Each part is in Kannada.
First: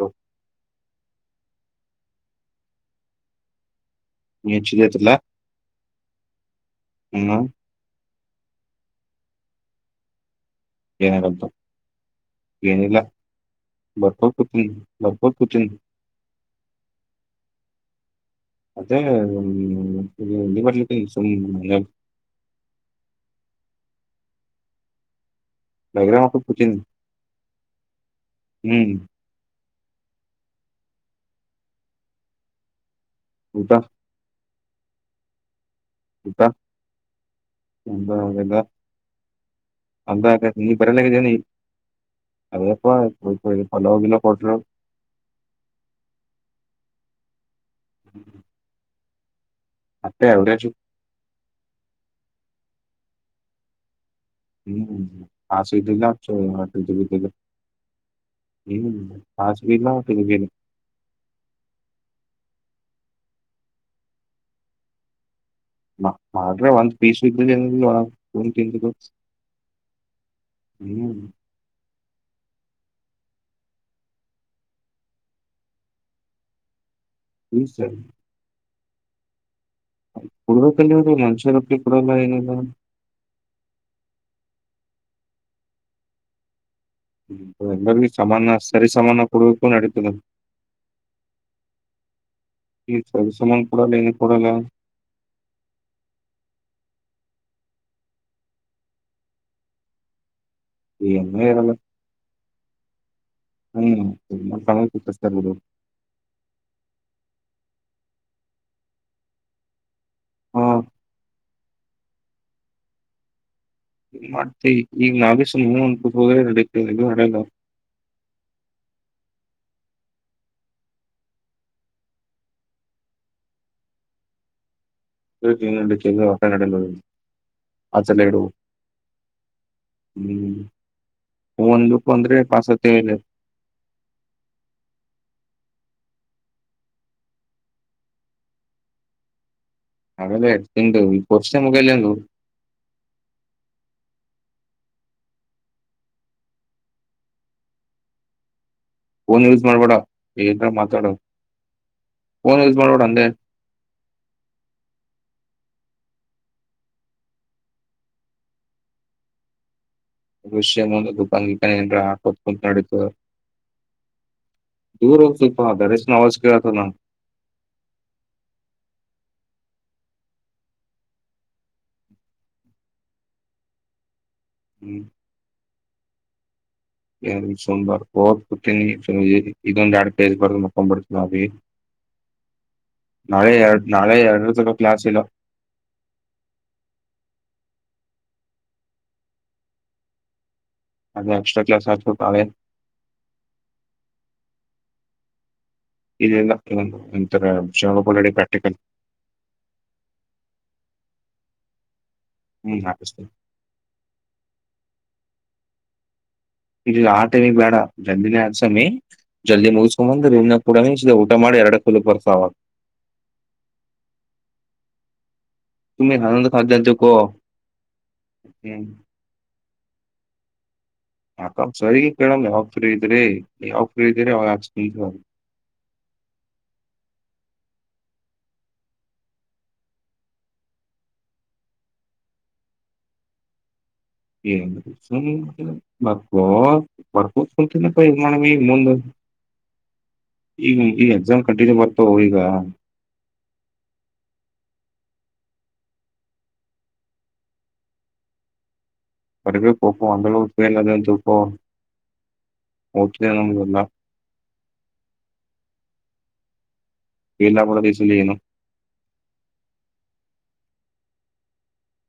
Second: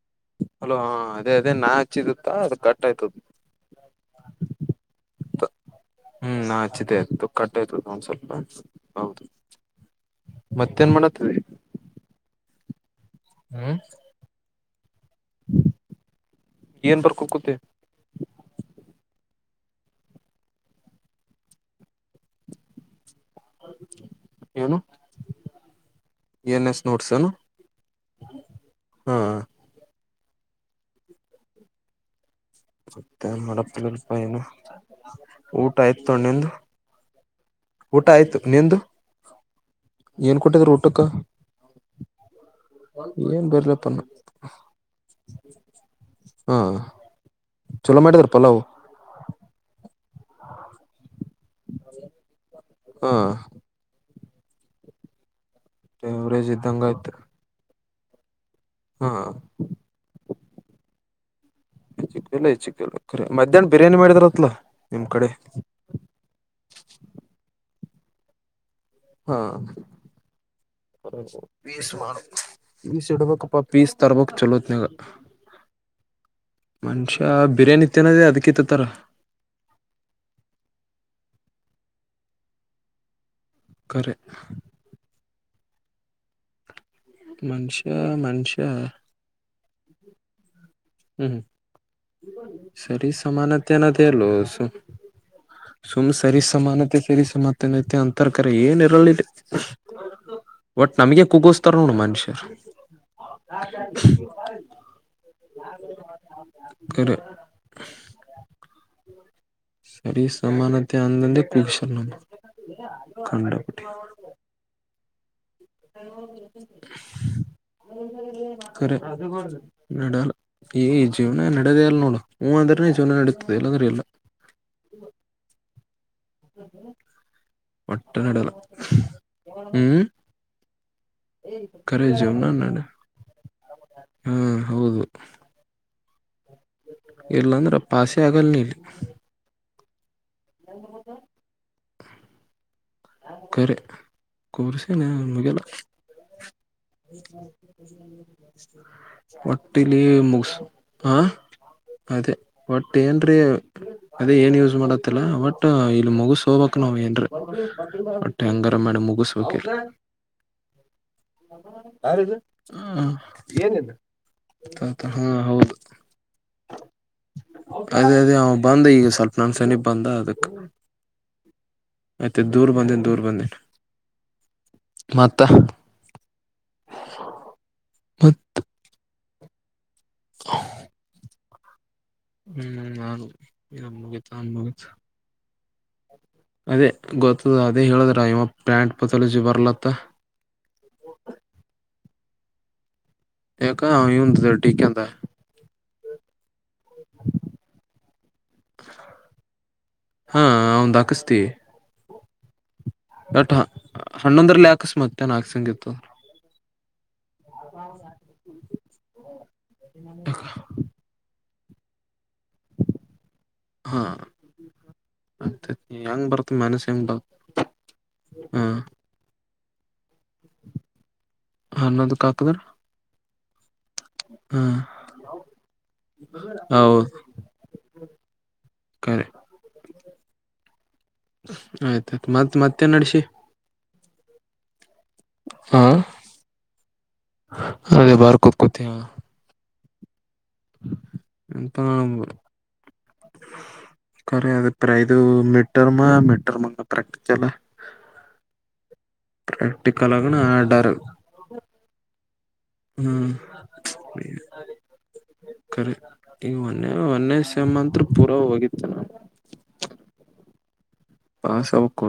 ಹ ಅಲೋ ಹ ಅದೇ ಅದೇ ನಾ ಹಚ್ಚಿದತ್ತಾ ಅದು ಕಟ್ ಆಯ್ತದ ನೀ ಹಚ್ಚಿದೈತ್ರಲ್ಲ ಹೂ ನಾ ಚಿದ್ದ ಆಯ್ತು ಹ್ಮ ಕಟ್ಟಾಯಯ್ತು ಒಂದ್ ಸ್ವಲ್ಪ ಬ್ಯಾಂಕ್ಸ್ ಹೌದು ಮತ್ತೇನ್ ಮಾಡತ್ತರಿ ಏನಾರಂತ ಏನಿಲ್ಲ ಹೂ ಭರ್ಪೂರ್ ಕುಟ ಭರ್ಪೂರ್ ಕುಟ ಏನ್ ಬರ್ಕೋ ಕೂತಿ ಅದೇ್ಮ ಎ ಬರಲಿಸ ಏನು ಡೈಗ್ರಾಮ್ ಹಾಕೋತ್ ಏನ್ ಕೂತೀನಿ ಎಸ್ ನೋಡ್ಸನು ಹ್ಮ್ ಹಾ ಮತ್ತೆ ಊಟ ಮಾಡಪಿಲ್ಲಲ್ಪ ಏನು ಊಟ ಆಯ್ತು ಊಟ ತೊೊಂಡ್ಣಂದು ಊಟ ಆಯ್ತು ನಿಂದು ಅಂತ ಏನ್ ಕೊಟ್ಟಿದ್ರ ನೀ ಊಟಕ್ಕ ಪರಲಕ್ಕೆನ ಅದೆಯಪ್ಪ ಏನ್ ಬರ್ಲಪ್ಪ ಪಲೋಗಲ ಕೊಡ್ ಹಾ ಚಲೋ ಮಾಡಿದಾರಪ್ಪ ಪಲ್ಲವ ಅತ್ತೆ ಆವರೇಜ್ ಹಾ ಹೂ ಹಸಿ ದಲ್ಲ ಎವರೇಜ್ ಇದ್ದಂಗ ಆಯ್ತು ಹೂ ಹಾ ಹಾಸಿವ ಇಲ್ಲ ತಿಬೇನೆ ಚಲ್ಲ ಈ ಚಿಕ್ಕಖರಿ ಮಧ್ಯಾಹ್ನ ಬಿರಿಯಾನಿ ಮಾಡಿದರತ್ಲ ನಿಮ್ ಕಡೆ ಮಾಡ್ರೆ ಒಂದ್ ಪೀಸ್ ಇದ್ದ ಫುಲ್ ತಿಂದು ಹಾ ಹ್ಮ್ ಪೀಸ್ ಮಾಡು ಪೀಸ್ ಇಡ್ಬೇಕಪ್ಪ ಪೀಸ್ ತರ್ಬೇಕಕ್ ಚಲೋತ್ನಾಗ ಮನುಷ್ಯ ಪೀಸ್ ಬಿರಿಯಾನಿ ಇತ್ತನದ ಅದಕಿತ್ತತ್ತರ ಕುಡ ನೀ್ರ ಮನುಷ್ಯ ರೊಟ್ಟಿ ಕೊಡಲ್ಲ ಏನಲ್ಲ ಕರೆ ಮನುಷ್ಯ ಎಲ್ಲ ಸಮಾನ ಮನುಷ್ಯ ಸರಿ ಸಮಾನ ಕುಡುವಕ್ಕ ನಡತನ ಹೂ ಈ ಸರಿ ಸಮಾನ ಸಮನೆಂತೆ ಕೊಡಲ್ಲ ಏನೋದೇ ಏನು ಇಲ್ಲೋ ಕೊಡಲ್ಲ ಸುಮ್ ಸರಿ ಸಮಾನತೆ ಸರಿ ಸಮಾನತನೈತೆ ಅಂತರ್ ಕರ ಏನ್ ಇರಲಿಟ ಒಟ್ ನಮಗೆ ಏನ ಇರಲ್ಲ ಕಗಸ್ತಾರ ನೋಡು ಮನುಷ್ಯರ್ ಹೂ ಕಿಸತಾ ಇರೋದು ಕರೆ ಸರಿ ಹ ಸಮಾನತೆ ಅಂದಂದೆ ಕುಳಿಸ ನಮ್ಮ ಂಡಪಟ್ಟಿ ಮಾಡ್ತ ಈಗ ನಾವೇಶಸ ಮುಂದಬು ಹೋಗದ ಎಲ್ಲ ಅಲ್ಲ ಕರೆ ಅದು ಕೂಡ ನಡಲ್ಲ ಈ ಜೀವನ ನಡದೆ ಅಲ್ಲ ನೋಡು ಹೂ ಅಂದ್ರೆ ಜೀವನ ನಡೀತದೆ ಇಲ್ಲಂದ್ರೆ ಇಲ್ಲ ಹೊೆ ನಡೆಲ್ಲ ಆ ಒಟ್ಟ ಚೆಲ್ಲ ಇಡುು ನಡೆಲ್ಲ ಹ್ಮ್ ಒಂದುಖ ಅಂದ್ರೆ [unintelligible] ಹ್ಮ್ ಹೌದು. ಇಲ್ಲ ಅಂದ್ರ ಆ ಪಾಸೆ ಆಗಲ್ ನಿ. [unintelligible] ಕರೆ ಕೋರ್ಸ್ ಏನ್ ಮುಗಿಯಲ್ಲ. ಫೋನ್ ಯೂಸ್ ಮಾಡ್ಬೇಡ ಒಟ್ಟಿಲಿ ಮುಗಸ ಏನ್ರ ಮಾತಾಡು ಹಾ, ಅದೇ ಫೋನ್ ಯೂಸ್ ಒಟ್ಟ ಮಾಡ್ಬೇಡ ಅಂದೆ ಏನರೇ, ಅದೆ ಏನ್ ಯೂಸ್ ಮಾಡತ್ತಲ್ಲ ಒಟ್ ಇಲ್ಲಿ ಮುಗ್ಸ ಹೋಗ್ಬೇಕ್ ನಾವು ಏನರೇ, ಹೊಟ್ಟ ಹೆಂಗರ ಮಾಡಿ ಮುಗಸ ಹೋಗ್ಬೇಕ. [unintelligible] ದೂರ ಹಾ ಒಂದ್ ಸ್ವಲ್ಪ್ ಹೌದು ಬರೆಷ್ಟ ನೋ ವಾಯ್ಸ್ ಕೇಳ್ತದ. ಅದೇ ಅದೇ ಅವ ಬಂದ ಈಗ ಸ್ವಲ್ಪ ನನ್ ಸನಿಪ ಬಂದ ಅದಕ್, ಮತ್ತು ದೂರ ಬಂದೀನಿ ದೂರ ಬಂದೀನಿ. ಹ್ಮ್, ಮತ್ತ, ಎರಡ ನಿಮಿಷ ಅಂದ್ರಾ ಮತ್ ಓದ್ಕೊತೀನಿ. [unintelligible] ಇದು ಒಂದ್ ಎರ್ಡ್ [unintelligible] ಹ್ಮ್ ಹ್ಮ್ ಆದ್ವು ಇದು ಮುಗಿತ್ ಅಂದ್ರ ಎರಡರ ತಕ ಮುಗಿತ್. ಕ್ಲಾಸ್ ಇಲ್ಲ ಅದೇ ಗೊತ್ತದ ಅದೇ ಹೇಳುದ್ರ ಇವ ಪ್ಯಾಂಟ್ ಪತಲಜಿ ಬರ್ಲತ್ತ, ಅದೇ ಎಕ್ಸ್ಟ್ರಾಕ್ಲಾಸ್ [unintelligible] ಯಾಕ [unintelligible] [unintelligible] ವಿಷಯ ಪಲ್ಡಿ ಪ್ರಾಕ್ಟಿಕಲ್ ಹಾಂ ಆವಂದ್ ಹಾಕ್ಸತಿ, ಹ್ಮ್ ಹಾಕ್ಸುತಿನಿ. ಬಟ್ ಹನೋದರ್ಲೆ ಹಾಕ್ಸ್ ಮತ್ತ ಹಾಕ್ಸಂಗಿತ್ತ. ಇಲ್ಲ ಆ ಟೈಮ್ಗಿ ಬೇಡ ಜಲ್ದಿನೇ ಹಾಕ್ಸಮೀ. ಜಲ್ದಿ ಮುಗ್ಕೊಂಬಂದ್ ರೂಮ್ನಗ ಕೂಡ ಊಟ ಮಾಡಿ ಎರಡು ಫಲ್ [unintelligible] ಹ್ಮ್. ಮತ್ತ್ ಸುಮ್ನೆ ಎಂಗ್ ಹನ್ನೊಂದಕ್ ಬರ್ತದ ಮನ್ಸ್ ಎಂಗ್ ಹದ್ನೈದಕ್ಕೋ ಬರ್ತ್ ಹ್ಮ್. ಆಯ್ತ್ ಸರ್ಗಿ ಕೇಳಮ್ಮ್ ಯಾವಾಗ್ ಫ್ರೀ ಇದ್ದೀರಿ. ಹ್ಮ್ ಹೌದು, ಖರೆ ಆಯ್ತ ಆಯ್ತು ಮತ್ತ್ ಮತ್ತೆ ನಡ್ಸಿ, [unintelligible] ಈ ಹಾ ಅದೇ ಬಾರ್ ಕೂತ್ಕೋತಿ ಈ ಎಕ್ಸಾಮ್ ಕಂಟಿನ್ಯೂ ಬರ್ತಾವ ಈಗ, ಕರಿ ಅದ ಪ್ರ ಇದು ಮೀಟರ್ ಮೀಟರ್ ಮ ಪ್ರಕ್ಟ ಚಲ್ಲ, ಬರ್ಬೇಕು ಒಪ್ಪೋ ಪ್ರಾಕ್ಟಿಕಲ್ ಆಗನ ಅಂದ್ರೂ ಫೇಲ್ ಆರ್ಡರ್ ಅದಂತ ಒಪ್ಪೋ ಓದ್ತಿದೆ ಹ್ಮ್ ನಮ್ಗೆಲ್ಲ ಕ ಕರೆಕ್ಟ್ ಈಗ ಒನ್ನೆ ಒನ್ನೇ ಫೇಲ್ ಸೇಮ್ ಆಗ್ಬಿಡೋದು ಈ ಅಂತರು ಸಲಿ ಏನು ಪೂರಾ ಹೋಗ [inaudible] ಪಾಸ್ ಆಗ್ಬೇಕು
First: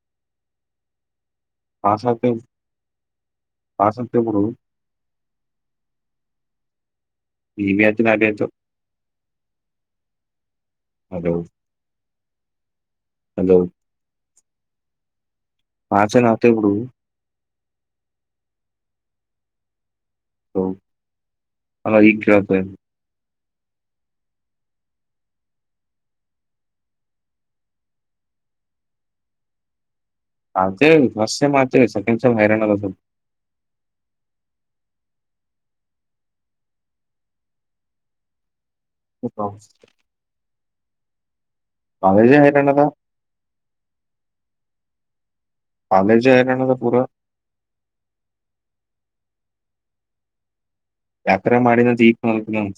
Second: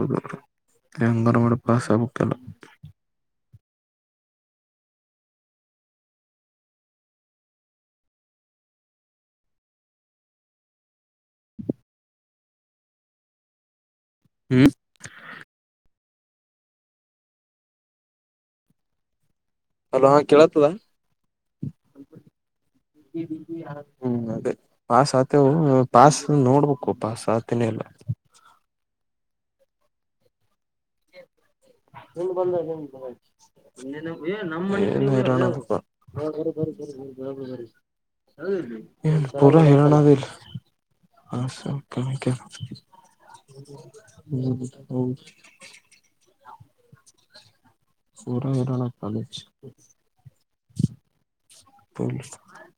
ಎಂಗನ ಮಾಡಿ. ಪಾಸ್ ಆಗತೀನಿ ಪಾಸ್ ಆಗತೀವಿ ಬಿಡು. [unintelligible] ಹಲೋ, ಹ್ಮ, ಪಾಸ್ ಏನ್ ಆತಿವಿ ಬಿಡು. ಹಲೋ ಹೌ- ಕೇಳತದಾ, ಅಲ್ಲ ಈಗ ಕೇಳ್ತ ಹು ಅದೇ ಪಾಸ್ ಆತವು ಪಾಸ್ ನೋಡ್ಬೇಕು ಪಾಸ್ ಆತನೆ ಇಲ್ಲ. ಆಗತಿ ಫಸ್ಟ್ ಸಟೈಮ ಆ ಸೆಂಡ್ ಸೈಮ ಹೈರಾಣ ಬು. [inaudible] ಏನಪ್ಪಿ ಎ ನಮ್ಮ ಮನಿ ಹೈರಾನಾತಪ್ಪಾ ಹೊಲಬಿಡು ಬರಿ ಬರಿ ಬರಿ ಬಡಾ ಬಡಾ ಬರಿ. ಅವಾ ಎಲ್ಲಿ ಸ್ವಲ್ಪ ಪುರಾಹೈರಾಣ ಆಗೇತಿ ಹಾ ಸ ಕೆ ಕೆ. ಕಾಲೇಜೇ ಹೈರಾಣ ಅದ ಹು ಹೌ. ಕಾಲೇಜ ಹೈರಾನದ ಪೂರ. ಪುರಾ ಹೈರಾಣ ಆತ ಕಾಲೇಜ್. ಯಾಕರ ಮಾಡೇನಿ ಇಗ ಕಾಣಾಕತೇತಿ ಅವಂಗ.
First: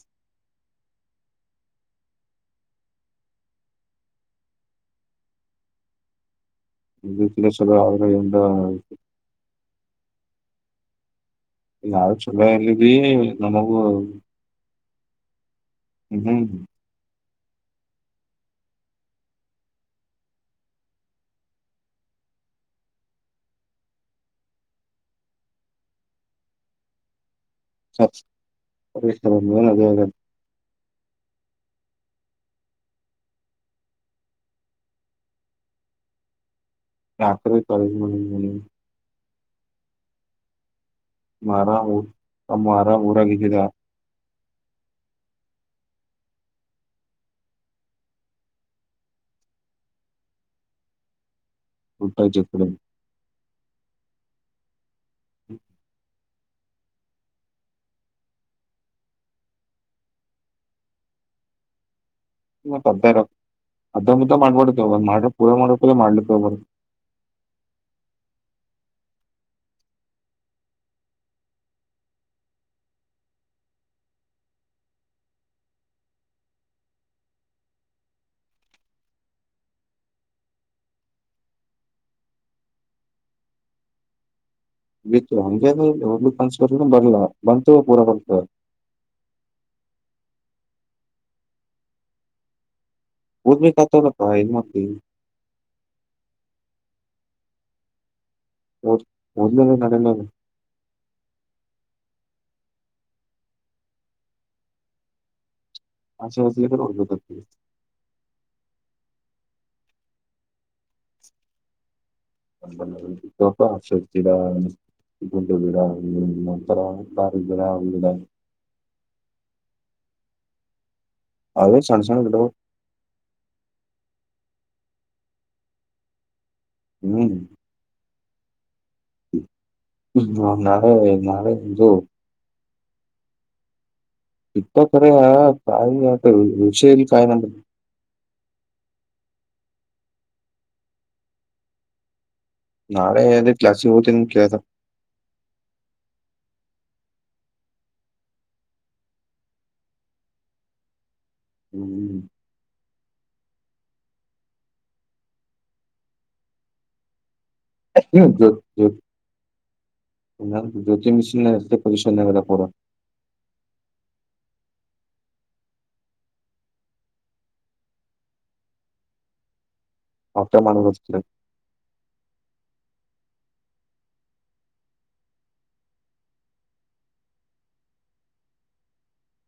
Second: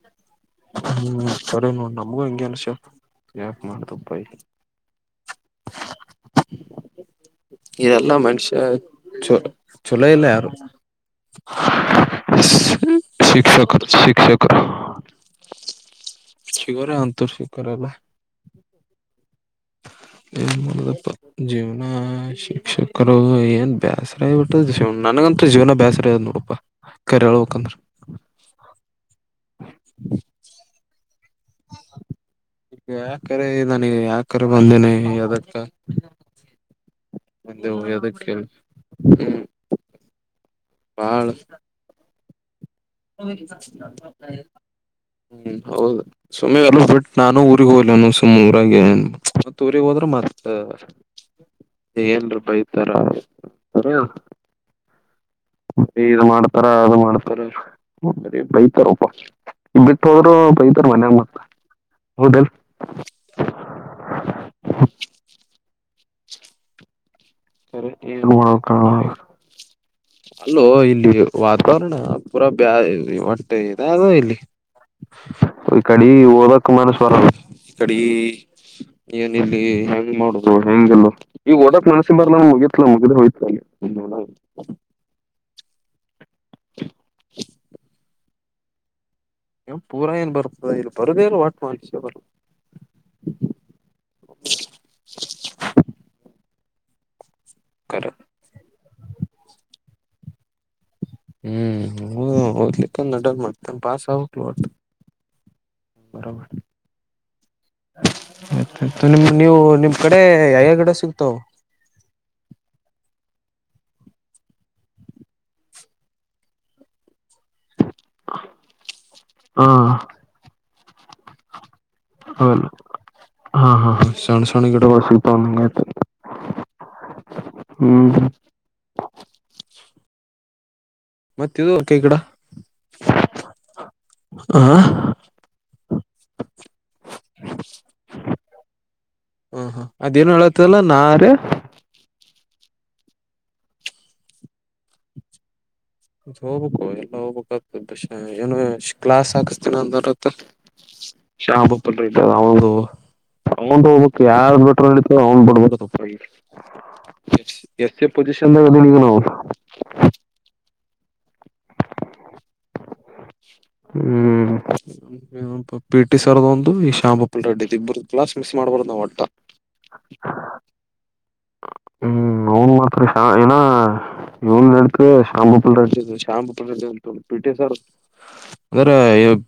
ಹು ಸರಿ ನೋಡ ನಮಗೂ ಹಂಗೆ ಅನ್ಸ ಯಾಕ ಮಾಡ್ದಪ್ಪಾಯ. ಇಬ್ಬರು ಕೂಡ ಸಲವಾಗಿ ಅವಂಗ ಇದೆಲ್ಲಾ ಇವಂಗ. ಮನುಷ್ಯ ಚೊ ಚೊಲೋ ಇಲ್ಲ ಯಾರು. ನಾವ ಚೊಲೊಲ್ಲವಿ ನಮಗೂ ಪೆಕ್ಕು. ಹ್ಮ್ ಹ್ಮ್ ಶಿವರ ಅಂತೂ ಶ್ರೀಖರ ಅಲ್ಲಾ. ಏನು ಮಾಡುದಪ್ಪಾ. ಜೀವನಾ ಶಿಕ್ಷಕರು ಏನ್ ಬ್ಯಾಸರ ಆಬಿಟ್ಟ ನನಗಂತ ಜೀವನ ಬ್ಯಾಸರ ಟ್ಟೇತಿ ಬಿಡುಪಾ ಕರೆ ಹೇಳಬೇಕಂದ್ರ. ಸಪ್ಸ್ ಹರೀಶ್ಮೊಳರಿಯಾಗ ಯಾಕಾರೆ ನನಗ ಯಾಕರೆ ಬಂದೆನೆ ಅದಕ್ಕ. ರಾತ್ರಿ ಮುಂದೆ ಕಾಲೇಜ್ ಹೋಗೋದಿಕ್ಕೆ ಹು ಮಾರಾಮು ನಮ್ಮ ಮಾರಾಮ ಊರಾಗದ್ದಿದ್ರ. ತೊಂಬತೈದು. ಹು ಹೌದು ಸುಮ್ಮ್ ಎಲ್ಲ ಬಿಟ್ ನಾನು ಊರಿಗೆ ಹೋಗ್ಲೇನು ಸುಮ್ಮ ಊರಾಗ ಮತ್ತ ಊರಿಗೆ ಹೋದ್ರೆ ಮತ್ತ ಊಟ ಎಂಡ್ರಿ ಪಾ ಜೊತೆ ಇತರಾ. ಹು ಫೇಲ್ ಮಾಡ್ತಾರ ಅದು ಮಾಡ್ತಾರ ಬರಿ ಬೈತಾರಪ್ಪ. ಬಿಟ್ಟ ಹೋದ್ರು ಬೈತಾರ ಮನ್ಯಾಗ ಮತ್ತ ಹೌದಲ್ ಮತ್ತ ಅಪಡೇಟ್ ಅಪಡೇಟ್ ಅಷ್ಟ ಮಡಬೀಡ್ರಿ ನೀವು ಮಾಡಿದ್ರ ಪುರ ಮಾಡಬೇಕು ಮಾಡ್ಲಿಕ್ ಬಿಡ. ಕರೆಂಟ್ ಇಗ ಹೋಗಬೇಕಾ. ಅಲ್ಲೋ ಇಲ್ಲಿ ವಾತಾವರಣಾ ಪೂರಾ ಬ್ಯಾ ಓಟ್ಟೆ ಏನಾರ ಅದ ಇಲ್ಲಿ. ಈ ಕಡೆ ಓದ ಕುಮಾರಸ್ರಂ ಈ ಕಡೆ ಏನ ಇಲ್ಲಿ ಹೆಂಗ್ ಮಾಡುದು ಹೆಂಗ ಈಗ ಓದಕ್ ಸುಮ್ಮ್ನೆಬ್ರಲ್ ಮುಗತ್ಲ ಮುಗಿದ್ ಹೋಯ್ ಬಿತ್ತು ಹಂಗಯಾಕ್ ಅಂತಿಯೂ ಒಬ್ ಕನ್ಸ್ಕರ್ ಬರ್ಲ್ಲ ಬಂತವ ಪೂರಾ ಬರ್ತ ಪೂರ ಏನ್ ಬರತ್ತದ ಇಲ್ಲಿ ಬರಬೆಕು ವಟ್ ಒನ್ ಸೇಬಲ್ ಊರ್ ಬಿಟ್ಟ ಹಾಕೇವರೇ ಅಪ್ಪಾ ಏನು ಮಾಡತಿ. ಕರೆ ಓದ್ ಓದ್ಲಿಲ್ಲ ನಡೆಲ್ಲಲ್ಲ. ಹು ಓದ್ಲಿಕ್ಕಂದ ನಡಲ್ಲ ಮಡ್ತ ಪಾಸ್ ಆಗಬೇಕಲ್ಲ ಒಟ್ಟ. ಆಚೆ ಹೋಗ್ಲಿಕರ ಓದಬೇಕಂತೇವಿ. ಆಯ್ತಯ್ ನಿಮ್ ನೀವು ನಿಮ್ ಕಡೆ ಯಾವ್ಯ ಗಿಡ ಸಿಗ್ತಾವ ಜಂಗಲ್ನ್ಯಾಗ ಸಿಗತಾವಪ್ಪಾ ಗಿಡಾ. ಇಡ ಅತ್ರ ಪ್ರಾರ್ದರಡ ಹಾ ಅವೇ ಸಣ್ಣ ಸಣ್ಣವ. ಅದಲ್ಲ ಹಾ ಹಾ ಹಾ ವಿ ಚಾನ್ಸಣ ಈಗಡೆ ವಾಸಂದ ಹ್ಮ್ ಹ್ಮ್ ಹ್ಮ ಹ್ಮ ನಾವೆ ಮತ್ತ ಇದು ಕ ಈ ಕಡ ಇಪ್ಪ ಕೆಯ ಕಾಯ ವಿಷಲಿ ಕಾಯನ ಹ್ಮ ಹಾ ಅದೇನ್ ಹೇಳತಲ್ಲ ನಾರ ನಾಳೆ ಅ ಕ್ಲಾಸಸ್ಿಗೆ ಹ್ತೀನಿ ಕೇಳತ ಹೋಗ್ಬೇಕು ಎಲ್ಲಾ ಹೋಗ್ಬೇಕುತ ಏನು ಕ್ಲಾಸ್ ಹಾಕಿಸಸ್ತೀನ ಅಂದ ಶಪ ಹ್ಮ್ ಪಡದು ಅವನ್ ಹೋಗ್ಬೇಕಕ್ ಯಾರ್ ಬಿಟ್ರ ನಡತ ಅವ್ನ್ ಬಿಡ್ಬೇಕ ತಪ್ಪ ಎಸ್ ಎ ಹ್ಮ್ ಜೊ ಜೊ ಪೊಸಿಷನ್ಂದಣವು ಜ್ಯೋತಿ ಮಿಶನ್ ಪೊಜಿಶನ್ ಕೊರ ಹ್ಮ್ ಪಿಟಿ ಸರ್ದ ಒಂದು ಈ ಶಾಂಬಪ್ಪ ರಡ್ಡಿ ಇಬ್ಬರು ಕ್ಸ್ ಮಿಸ್ ಮಾಡ್ಬಾರದು ನಾ್ ಒಟ್ಟ [inaudible] ಅವಕಮಾನಗ ಹ್ಮ್ ಹ ಮಾಡ್ತಏ ಇ ನಡತೆ ಶಾಂಬು ಪಿಲ್ ಶಾಂಬು ಪ ಪಟರ್ ಅಂದ್ರೆ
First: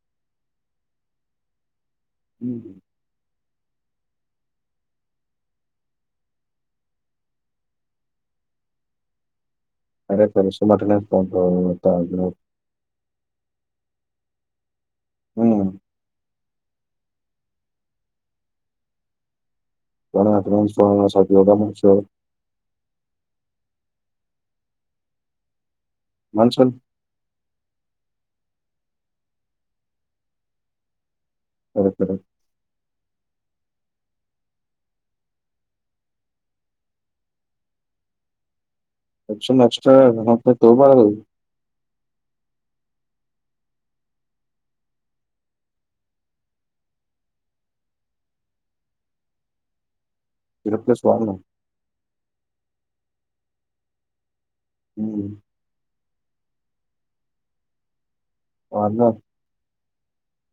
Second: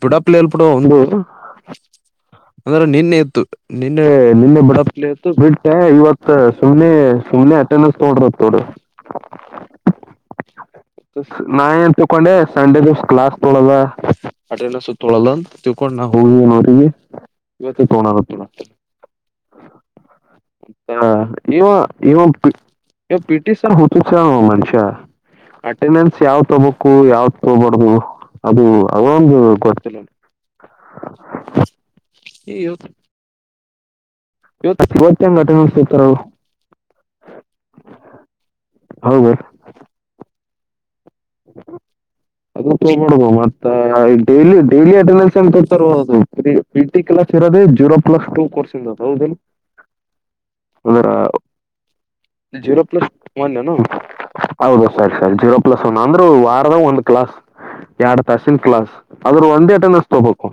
ಪಿಡಾ ಪಲಲ್ ಪುಡು ಒಂದು ಅಂದ್ರೆ ನಿನ್ನೆ ಇತ್ತು ನಿನ್ನೆ ನಿನ್ನೆ ಬಡಪಲಿ ಇತ್ತು ಬಿಟ್ಟ ಇವತ್ತು ಸುಮ್ನೆ ಸುಮ್ನೆ ಅಟೆಂಡನ್ಸ್ ನೋಡ್ರೋಡ ಅ ಸುಮಾರ ತೊಂಡ ಏನ್ ಇವ ತಿಳ್ಕೊಂಡೆ ಸಂಡೆ ದ ಕ್ಲಾಸ್ ತೊಳಲ್ಲ ಅಟೆಂಡನ್ಸ್ ತೊಳಲ್ಲ ಅಂತ ತಿಕೊಂಡ್ ನಾವು ಹೋಗವಿ ನೋರಿಗೆ ವತಿತ ಹನ ತು ಆ ಮಾಡಸ [unintelligible] ಇ ಪಿಟಿ ಸನ್ ಹೊತ್ತು ಸ ಮನಷಾ ಅಟೆಂಡೆನ್ಸ್ ಯಾವ್ ಮನ್ಸಲ್ ತೊಗಬೇಕು ಯಾವ ಹೋಗ್ಬಾರ್ದು ಅದು ಅವೊಂದು ಗೊತ್ತಿಲ್ಲ ಹಓ ಸ ಏ್ವತ್ತು ಇವತ್ತು ಇವತ್ತು ಏನ ಆಟ ಅಡಸಿತಾರ ಅವವು ಹೌದು ಎನ್ ಎಕ್ಸ್ಟ್ರಾ ತೋ ಬ ಅದೈ ಮಾಡಬ ಮತ್ತ ಡಲಿ ಡೈಲಿ ಅಟೆಂಡನ್ಸ್ ಎ ತತರ್ಬೋದು ಅದು ಟಿ ಕ್ಲಾಸ್ ಇರೋದೆ ಜೀರೋ ಪ್ಲಸ್ ಟ ಕೋರ್ಸ ಇ ಹೌದ ಇರಪ್ಲಸ್ ಅದರ ವಾರ್ನ ಜೀರೋ ಪ್ಲಸ್ ಒನ್ ಏನು ಹೌದು ಸರಿ ಹ್ಮ್ ಸರಿ ಜೀರೋ ಪ್ಲಸ್ ಒಂದ ಅಂದ್ರ ವಾರದ ಒಂದು ಕ್ಲಾಸ್ ಎರಡು ತಸಿನ ಕ್ಲಾಸ್ ವಾರ್ನ ಆದ್ರ ಒಂದೇ ಅಟೆಂಡನ್ಸ್ ತಗಬೇಕು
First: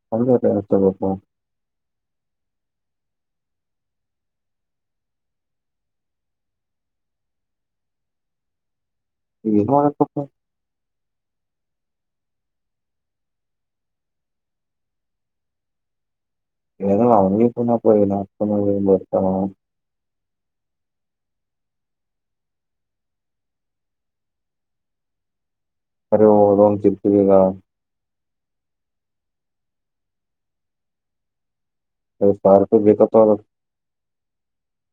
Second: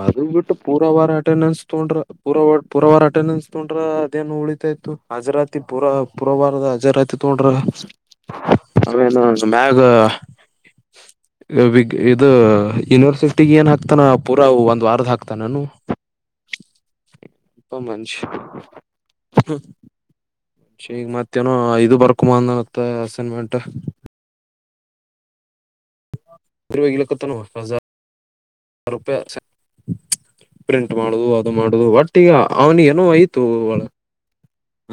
ಅದ ಹಂಗೆ ಬಿಟ್ಟು ಪೂರ ತಗೋಬೇಕು ವಾರ ಅಟೆಂಡನ್ಸ್ ತೊಂಡ್ರ ಪುರ ಪುರವಾರ ಅಟೆಂಡೆನ್ಸ್ ತೊೊಂಡ್ರ ಅದೇನು ಉಳಿತಾ ಇತ್ತು ಹಜರಾತಿ ಪುರ ಪುರವಾರದ ಹಜರಾ ತೋೊಂಡ್ರ ಅವನು ಏನ್ ಮ್ಯಾಗ ಮಾಡಕಪ್ಪ ಗ್ ಇದು ಯೂನಿವರ್ಸಿಟಿಗ ಏನ್ ಹಾಕ್ತಾನ ಪೂರಾ ಒಂದ್ ವಾರದ ಹಾಕ್ತಾನನು ಏನಲ್ಲ ಅವನಿಗೆಣಿ ಮನುಷ್ಯ ನಾಕರ್ತ ಶೇಗ ಮತ್ತೇನೋ ಐದು ಬರ್ಕು ಮಾಂದತ್ತ ಅಸೈನ್ಮೆಂಟ್ ಕರೆ ಓದೋನ್ ತಿರ್ತಿದೀಗ [unintelligible] ರೂಪಾಯಿ ಪ್ರಿಂಟ್ ಮಾಡುದು ಅದು ಮಾಡುದು ಒಟ್ ಮಟ್ಟಗ ಎರಡು ಸಾವಿರ ಅವನಿ ರೂಪಾಯಿ ಏನೋ ಬೇಕತ್ತ ಆಯ್ತು ಅವ್ರಗ್ ಅವಳ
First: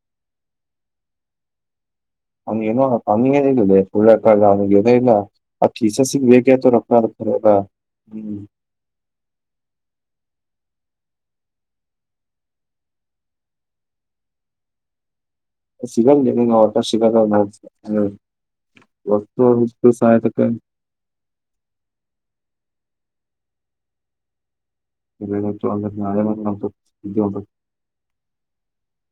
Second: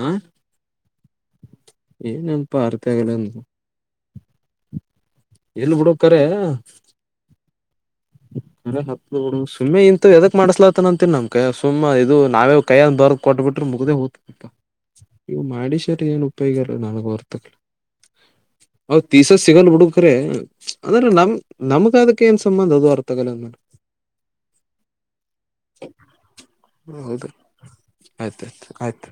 ಹ ಏನನ್ಪಾ ಅಮ್ಮ ಅರ್ಥ ಏನೋ ಆಗಲ್ಲ ಕಮ್ಮಿನಗಿದೆ ಒಳ್ಳ ಕನ ಇಲ್ಲ ಎಲ್ ಬಿಡು ಕರೆ [inaudible] ಹ್ಮ್ ಸ ಹತ್ತು ಸುಮ್ಮನೆ ಇಂತು ಎದಕ್ ಮಾಡ್ಸಲಾತನ ಅಂತಿನ್ ನಮ್ ಕ ಸುಮ್ಮ್ ಇದು ನಾವೇ ಕೈಯ ಬರ್ ಕೊಟ್ಬಿಟ್ಟ್ರೆ ಮುಗದೆೇ ಹದ ಪಪ್ಪಾ ನೀವು ಮಾಡಿ ಸರಿ ಸಿಗಲ್ಲ ಏನ್ ನಿಂಗ ಉಪಯೋಗಿಲ್ಲ ಒಟ್ಟ ನನಗ ಸಿಗಲ್ಲ ನೋಡ್ ಹೊರ್ತಕ್ಲ ಹ್ಮ್. ಹೌದ ತಿಸ್ಸ ಸಿಗಲ್ ವಸ್ತು ಕರೆ ಸಹಾಯತಕ್ಕ ಅಂದ್ರೆ ನಮ್ ನಮಗ ಅದಕ್ಕೆ ಏನ್ ಸಂಬಂಧ ಅದು ಅರ್ಥಗಲ್ಲ ಅಂದ ಮಾಡಡ [unintelligible] ಆಯ್ತಾ ಆಯ್ತು